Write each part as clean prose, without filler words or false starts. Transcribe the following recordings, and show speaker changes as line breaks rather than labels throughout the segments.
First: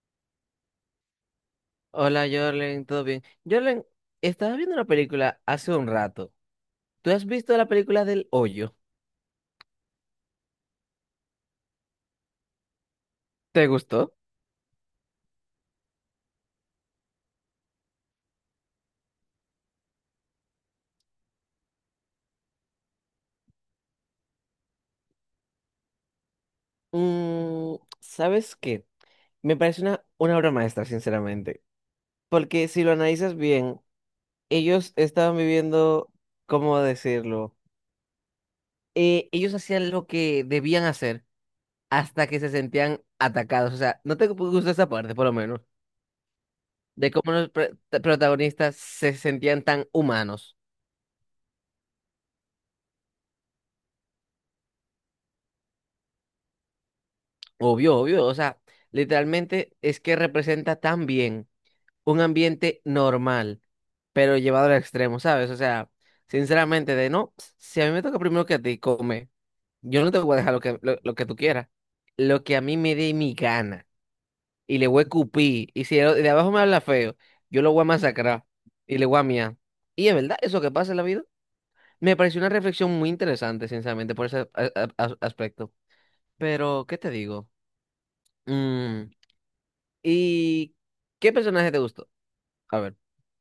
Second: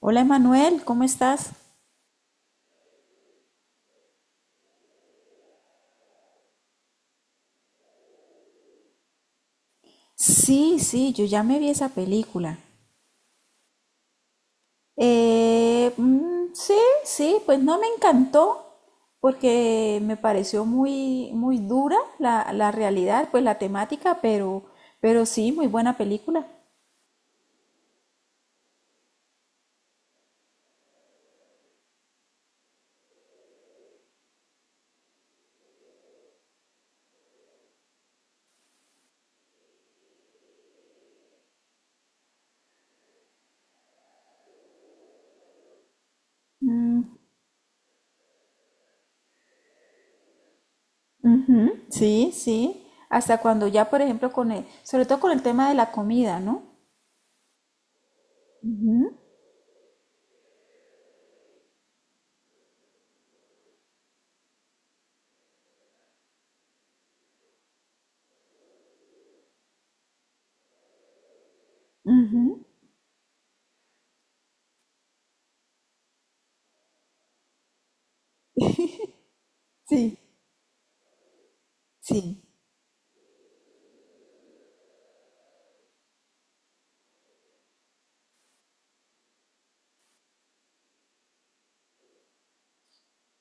Hola Emanuel, ¿cómo estás?
Hola, Jorlen, ¿todo bien? Jorlen, estaba viendo una película hace un rato. ¿Tú has visto la película del Hoyo?
Sí, sí, yo ya me vi esa película.
¿Te gustó?
Sí, sí, pues no me encantó porque me pareció muy, muy dura la realidad, pues la temática, pero sí, muy buena película.
Mm, ¿sabes qué? Me parece una obra maestra, sinceramente. Porque si lo analizas bien, ellos estaban viviendo, ¿cómo decirlo? Ellos hacían lo que debían hacer hasta que se sentían atacados. O sea, no te gusta esa parte, por lo menos, de
Mm.
cómo los protagonistas se sentían tan humanos.
Ujú, sí, sí. Hasta cuando ya, por ejemplo, sobre todo con el tema de la comida, ¿no?
Obvio, obvio, o sea,
Ujú,
literalmente es que representa tan bien un ambiente normal, pero llevado al extremo, ¿sabes? O sea, sinceramente, de no, si a mí me toca primero que a ti, come, yo no te voy a dejar lo que tú quieras, lo que a mí me dé mi gana, y le voy a cupir, y si el de abajo me habla feo, yo lo voy a masacrar, y le voy a miar. Y es
sí,
verdad, eso que pasa en la vida, me pareció
sí.
una reflexión muy interesante, sinceramente, por ese aspecto. Pero, ¿qué te digo? Mm, ¿y qué personaje te gustó? A ver,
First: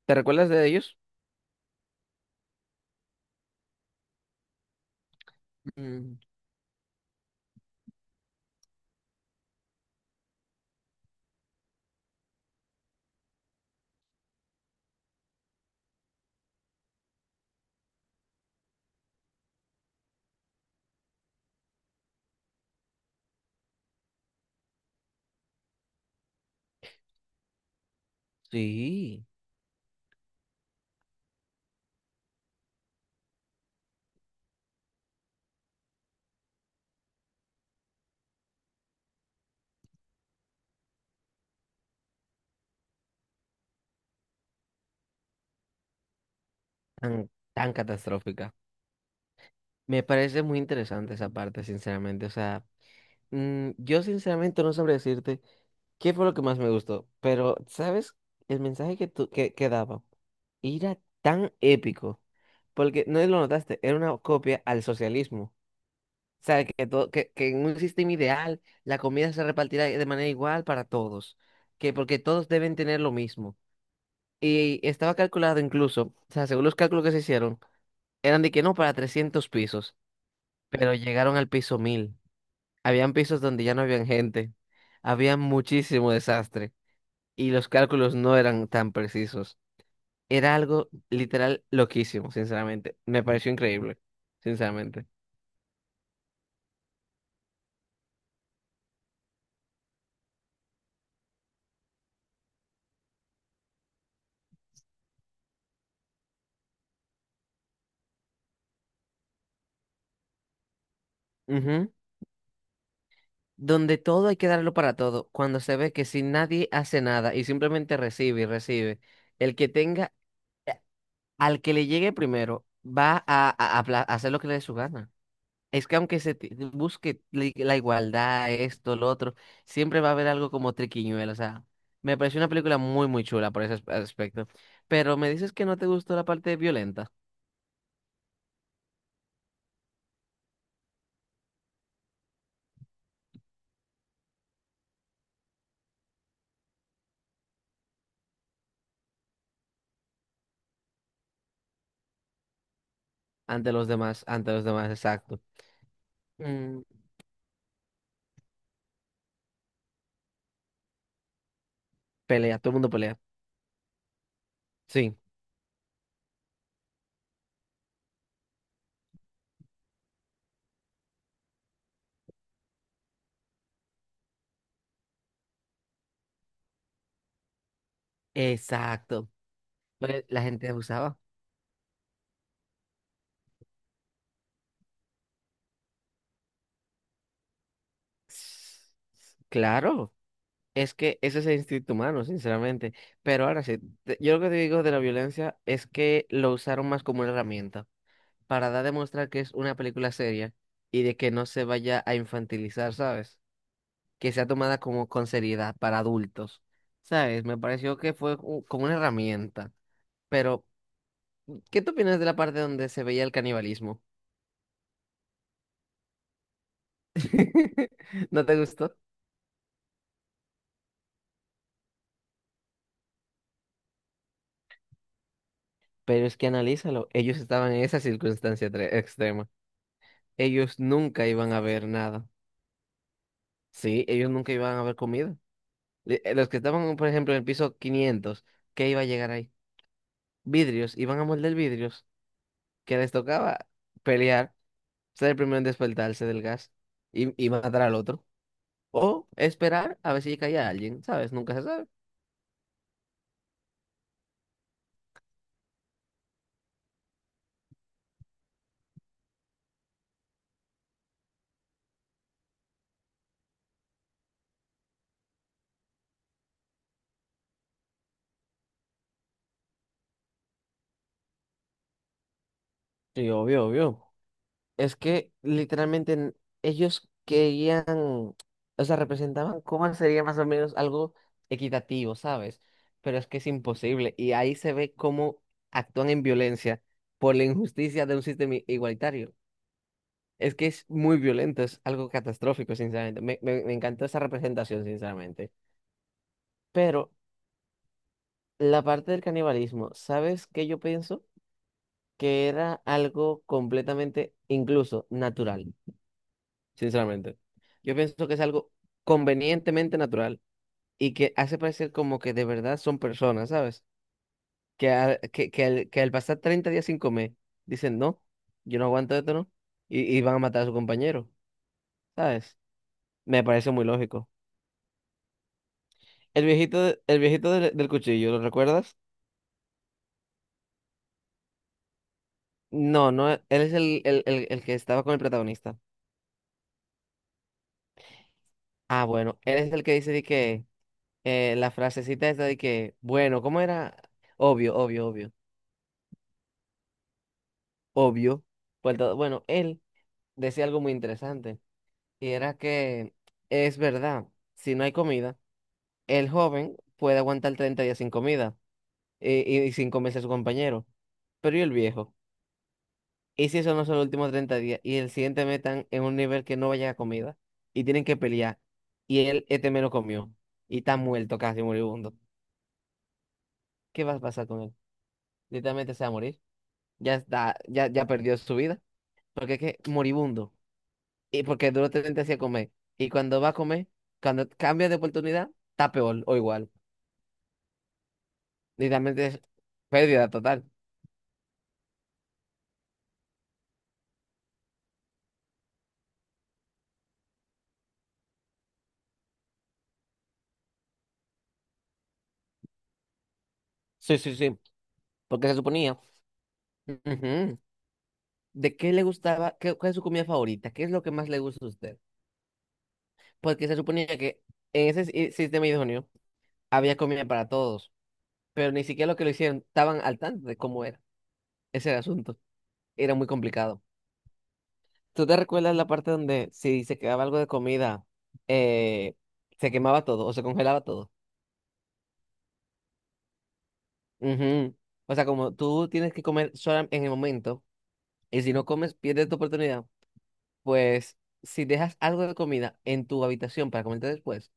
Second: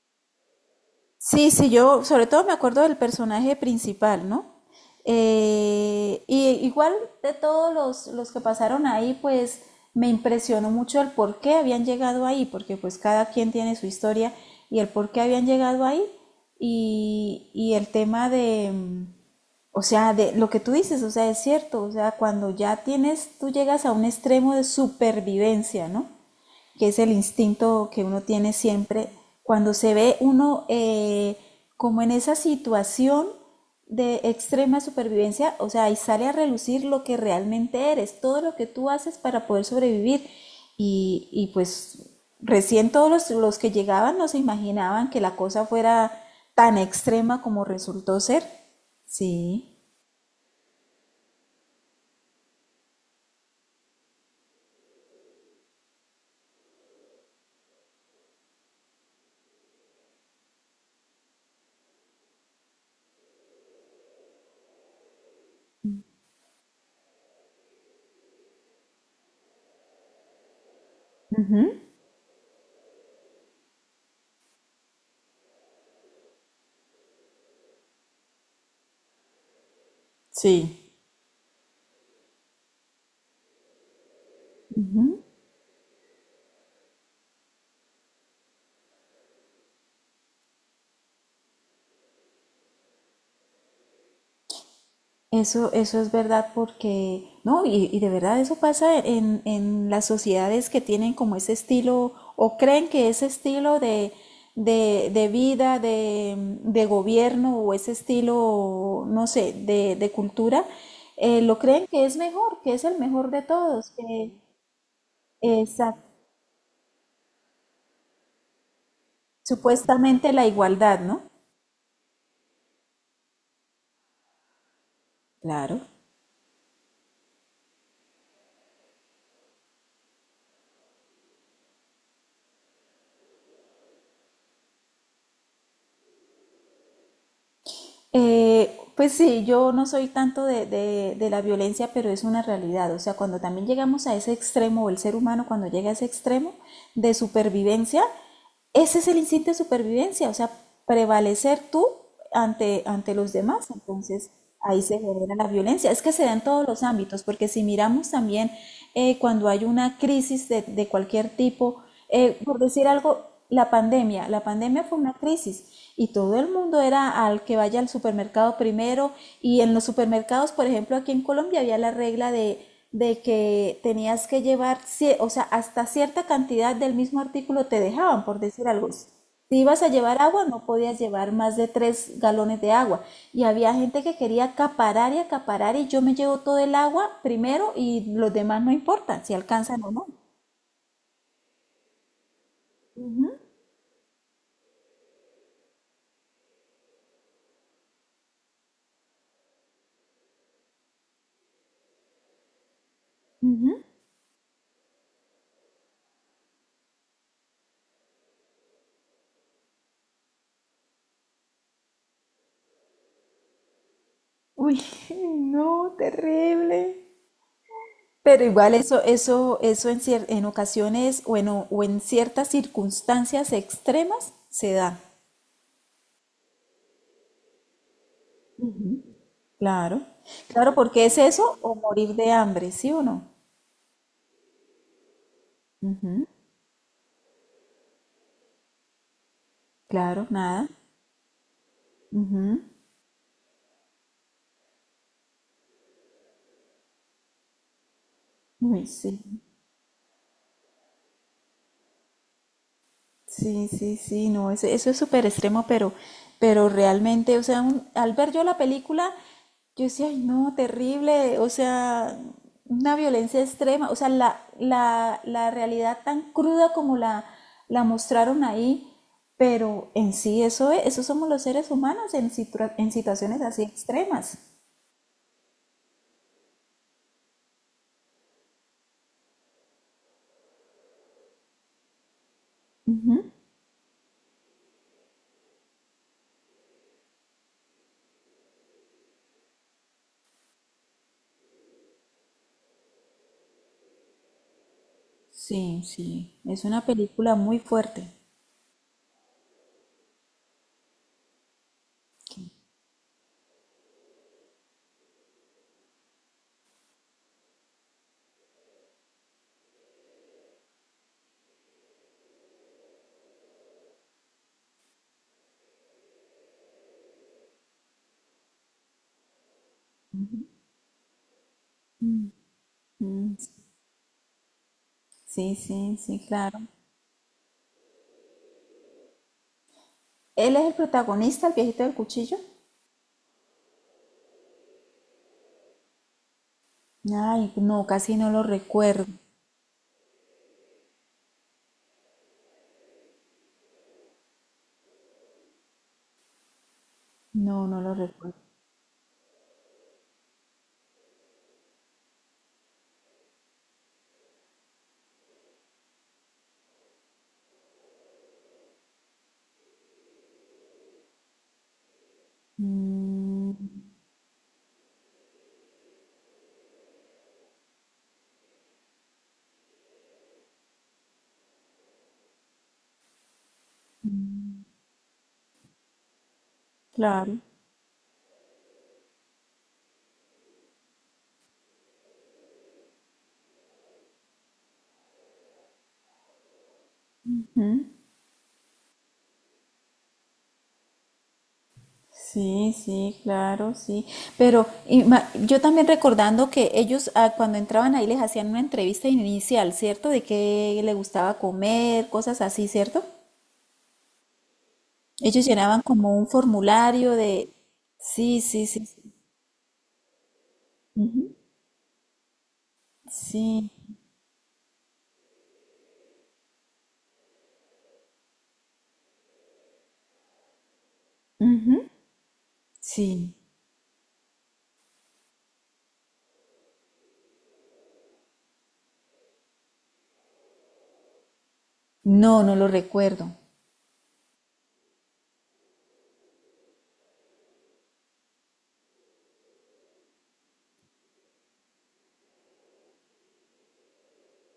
¿te recuerdas de ellos?
Sí, sí, yo sobre todo me acuerdo del personaje principal, ¿no?
Mm,
Y igual de los que pasaron ahí, pues me impresionó mucho el por qué habían llegado ahí, porque pues cada quien tiene su historia y el por qué habían llegado ahí y, y el tema de, o sea, de lo que tú dices, o sea, es cierto, o sea, cuando ya tienes, tú llegas a un extremo de supervivencia, ¿no? Que es el instinto que uno tiene siempre,
Sí,
cuando se ve uno como en esa situación de extrema supervivencia, o sea, ahí sale a relucir lo que realmente eres, todo lo que tú haces para poder sobrevivir. Y pues recién los que llegaban no se imaginaban que la cosa fuera tan
tan,
extrema como
tan
resultó ser.
catastrófica.
Sí.
Me parece muy interesante esa parte, sinceramente. O sea, mm, yo sinceramente no sabré decirte qué fue lo que más me gustó, pero ¿sabes? El mensaje que, tú, que daba era tan épico, porque no lo notaste, era una copia al socialismo. O sea, que, todo, que en un sistema ideal la comida se repartirá de manera igual para todos,
Ujú.
que porque todos deben tener lo mismo. Y estaba calculado incluso, o sea, según los cálculos que se hicieron, eran de que no para 300 pisos,
Sí.
pero llegaron al piso 1000. Habían pisos donde ya no habían gente,
Ujú.
había muchísimo desastre y los cálculos no eran tan precisos. Era algo literal loquísimo, sinceramente. Me pareció increíble, sinceramente.
Eso es verdad porque, no, y de verdad eso pasa en las sociedades que tienen como ese estilo o creen que ese estilo de vida, de gobierno o ese estilo, no sé, de cultura, lo creen
Ujú.
que es mejor, que es el mejor de todos,
Donde todo
que
hay que darlo para todo, cuando se ve
esa-
que si nadie hace nada y simplemente recibe y recibe, el que tenga...
supuestamente la igualdad, ¿no?
Al que le llegue primero va a hacer lo que le dé su gana.
Claro.
Es que aunque busque la igualdad, esto, lo otro, siempre va a haber algo como triquiñuelo. O sea, me pareció una película muy, muy chula por ese aspecto. Pero me dices que no te gustó la parte violenta.
Pues sí, yo no soy tanto de la violencia, pero es una realidad. O sea, cuando también llegamos a ese extremo, o el ser humano cuando llega a ese extremo de supervivencia, ese es el instinto de supervivencia, o sea, prevalecer tú ante, ante los demás.
Ante los demás,
Entonces,
ante los
ahí
demás,
se genera
exacto.
la violencia. Es que se da en todos
Mm,
los ámbitos, porque si miramos también cuando hay una crisis de cualquier tipo, por
Pelea, todo el
decir
mundo pelea.
algo, la pandemia fue una
Sí,
crisis y todo el mundo era al que vaya al supermercado primero y en los supermercados, por ejemplo, aquí en Colombia había la regla de que tenías que llevar, o sea, hasta cierta cantidad del mismo artículo te dejaban, por decir algo. Si
exacto.
ibas a
Lo
llevar
La
agua, no
gente
podías
abusaba.
llevar más de tres galones de agua. Y había gente que quería acaparar y acaparar y yo me llevo todo el agua primero y los demás no
S-
importan si alcanzan o no.
Claro. Es que ese es el instinto humano, sinceramente.
Ujú,
Pero ahora sí, yo lo que te digo de la violencia es que lo usaron más como una herramienta para dar a demostrar que es una película seria y de que no se vaya a infantilizar, ¿sabes?
ujú.
Que sea tomada como con seriedad para adultos, ¿sabes? Me pareció que fue como una herramienta. Pero, ¿qué te opinas de la parte donde se veía el canibalismo?
Uy, no, terrible. Pero
¿No te
igual
gustó?
eso en, en ocasiones o en ciertas circunstancias extremas se da.
Pero es que analízalo, ellos estaban en esa circunstancia extrema.
Claro, claro,
Ellos
porque es
nunca iban
eso
a
o
ver
morir
nada.
de hambre, ¿sí o no?
Sí, ellos nunca iban a haber comido.
Ujú.
Los que estaban, por ejemplo, en el piso 500, ¿qué iba a llegar ahí?
Claro, nada.
Vidrios, iban a moldear vidrios,
Ujú.
que les tocaba pelear, ser el primero en despertarse del gas y matar al otro.
Uy, sí,
O esperar a ver si caía alguien, ¿sabes? Nunca se sabe.
sí, sí, sí, no, eso es súper extremo, pero realmente, o sea, al ver yo la película, yo decía, ay, no, terrible, o sea, una violencia extrema, o sea, la realidad tan cruda como la mostraron ahí, pero en sí eso es, eso somos los seres humanos en en
Sí,
situaciones así
obvio, obvio.
extremas.
Es que literalmente ellos querían, o sea, representaban cómo sería más o menos algo equitativo, ¿sabes? Pero es que es imposible. Y ahí se ve cómo actúan en violencia por la injusticia de un sistema igualitario. Es que es muy violento, es algo catastrófico, sinceramente. Me encantó esa representación, sinceramente.
Sí, sí, es una
Pero
película muy fuerte.
la parte del canibalismo, ¿sabes qué yo pienso? Que era algo completamente, incluso, natural. Sinceramente. Yo pienso que es algo convenientemente natural y que hace parecer como que de verdad son personas, ¿sabes? Que, a- que, que al pasar 30 días sin comer, dicen, no, yo no aguanto esto, ¿no? Y van a matar a su compañero, ¿sabes?
Mm.
Me parece muy lógico.
Sí, sí, sí,
El
claro.
viejito, el viejito del cuchillo, ¿lo recuerdas?
¿Él es el protagonista, el viejito del cuchillo?
No, no, él es el que estaba con el protagonista.
Ay, no, casi no lo recuerdo.
Ah, bueno, él es el que dice de que la frasecita esta de que, bueno, ¿cómo era? Obvio, obvio, obvio.
No, no lo recuerdo.
Obvio. Pues, bueno, él decía algo muy interesante y era que es verdad, si no hay comida, el joven puede aguantar 30 días sin comida y sin comerse a su compañero, pero ¿y el viejo? ¿Y si eso
Mm.
no son los últimos 30 días y el siguiente metan en un nivel que no vaya a comida y tienen que pelear y él este menos comió y está muerto casi moribundo? ¿Qué va a pasar con él? Literalmente se va a morir. Ya
Claro.
está, ya, ya perdió su vida porque es que moribundo. Y porque duro 30 días a comer. Y cuando va a comer, cuando cambia de oportunidad, está peor o igual. Literalmente es pérdida total.
Sí, sí, claro, sí. Pero yo también recordando que ellos cuando entraban ahí les hacían una entrevista inicial, ¿cierto? De qué le gustaba comer, cosas así, ¿cierto?
Sí, sí, sí.
Ellos
Porque se
llenaban
suponía.
como un formulario de...
Ujú.
Sí, sí,
¿De
sí,
qué
sí.
le gustaba? ¿Cuál es su comida favorita? ¿Qué es lo que más le gusta a usted? Porque
Sí,
se suponía que en ese sistema idóneo había comida para todos. Pero ni siquiera lo que lo hicieron estaban al tanto de cómo era.
ujú,
Ese era el asunto. Era muy
sí.
complicado. ¿Tú te recuerdas la parte donde si se quedaba algo de comida, eh, se quemaba todo o se congelaba todo?
No, no lo recuerdo.
Ujú. O sea, como tú tienes que comer sola en el momento, y si no comes, pierdes tu oportunidad, pues si dejas algo de comida en tu habitación para comerte después,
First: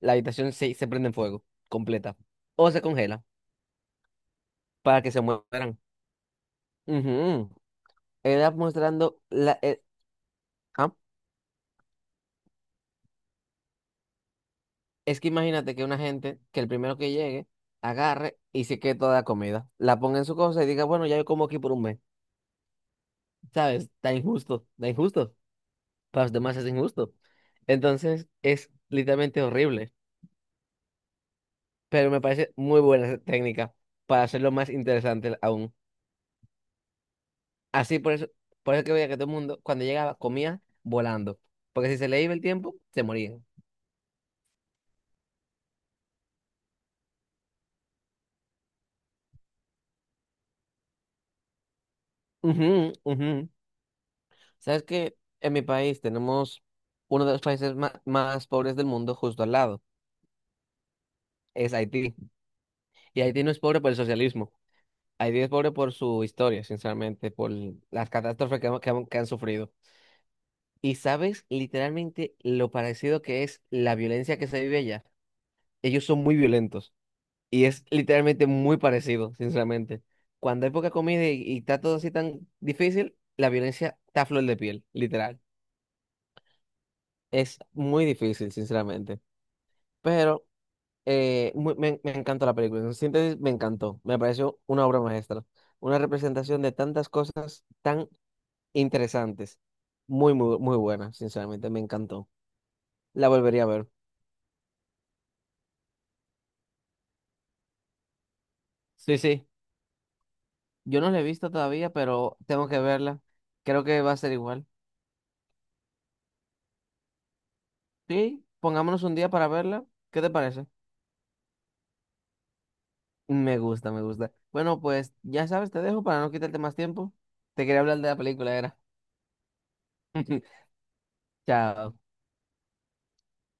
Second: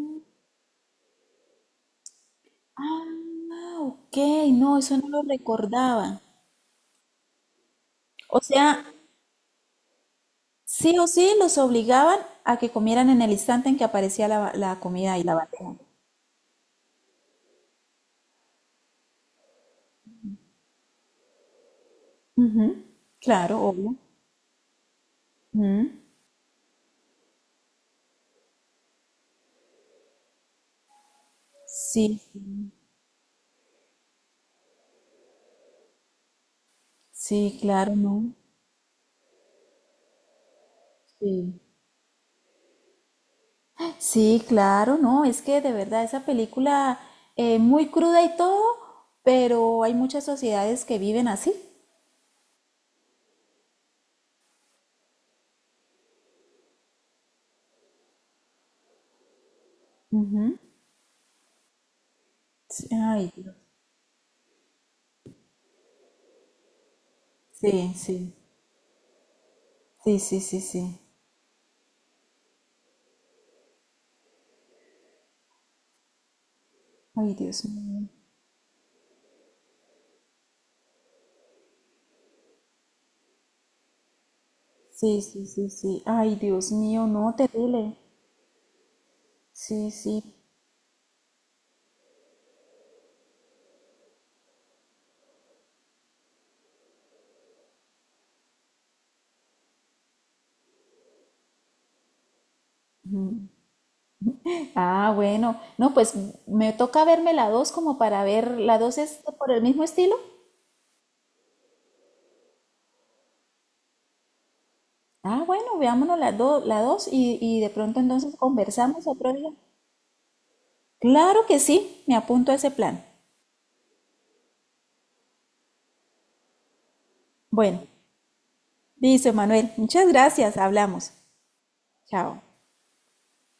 la habitación se, se prende en fuego, completa, o se congela
Ah, ok, no, eso
para
no
que se
lo
mueran.
recordaba.
Ujú.
O
Era
sea,
mostrando la... ah,
sí o sí los obligaban a que comieran en el instante en que aparecía la comida
es
y
que
la
imagínate
bandeja.
que una gente, que el primero que llegue, agarre y se quede toda la comida, la ponga en su cosa y diga, bueno, ya yo como aquí por un mes,
Ujú. Claro,
¿sabes?
obvio.
Está injusto, está injusto.
Mm.
Para los demás es injusto. Entonces es literalmente horrible, pero
Sí,
me parece muy buena esa técnica para hacerlo más interesante aún.
sí, claro,
Así
no.
por eso que veía que todo el mundo cuando llegaba comía volando,
Sí.
porque si se le iba el tiempo, se moría.
Sí, claro, no, es que de verdad esa película, muy cruda y todo, pero hay muchas sociedades que viven así.
Ujú, ujú. ¿Sabes que en mi país tenemos uno de los países más pobres del mundo justo al lado, es Haití?
Sí,
Y
ay,
Haití no
Dios.
es pobre por el socialismo, Haití es pobre por su historia, sinceramente, por
Sí,
las
sí,
catástrofes que, que han sufrido.
sí, sí, sí,
Y
sí.
sabes literalmente lo parecido que es la violencia que se vive allá. Ellos son muy violentos
Ay, Dios
y es
mío.
literalmente muy parecido, sinceramente. Cuando hay poca comida y está todo así tan difícil, la violencia está a flor de piel,
Sí,
literal.
sí, sí, sí. Ay, Dios mío, no,
Es
terrible.
muy difícil, sinceramente.
Sí, sí.
Pero me encantó la película. En síntesis, me encantó. Me pareció una obra maestra. Una representación de tantas cosas tan interesantes. Muy, muy, muy buena, sinceramente. Me encantó. La volvería a ver.
Ah, bueno. No, pues me toca verme la 2 como para ver, ¿la 2
Sí,
es
sí.
por el mismo estilo?
Yo no la he visto todavía, pero tengo que verla. Creo que va a ser igual.
Ah, bueno, veámonos la 2, y de pronto entonces
Sí, pongámonos
conversamos
un día
otro día.
para verla. ¿Qué te parece?
Claro que sí, me apunto a ese plan.
Me gusta, me gusta. Bueno, pues ya sabes, te dejo para no quitarte más tiempo. Te quería
Bueno,
hablar de la película, era.
listo, Manuel. Muchas gracias, hablamos.
Chao.
Chao.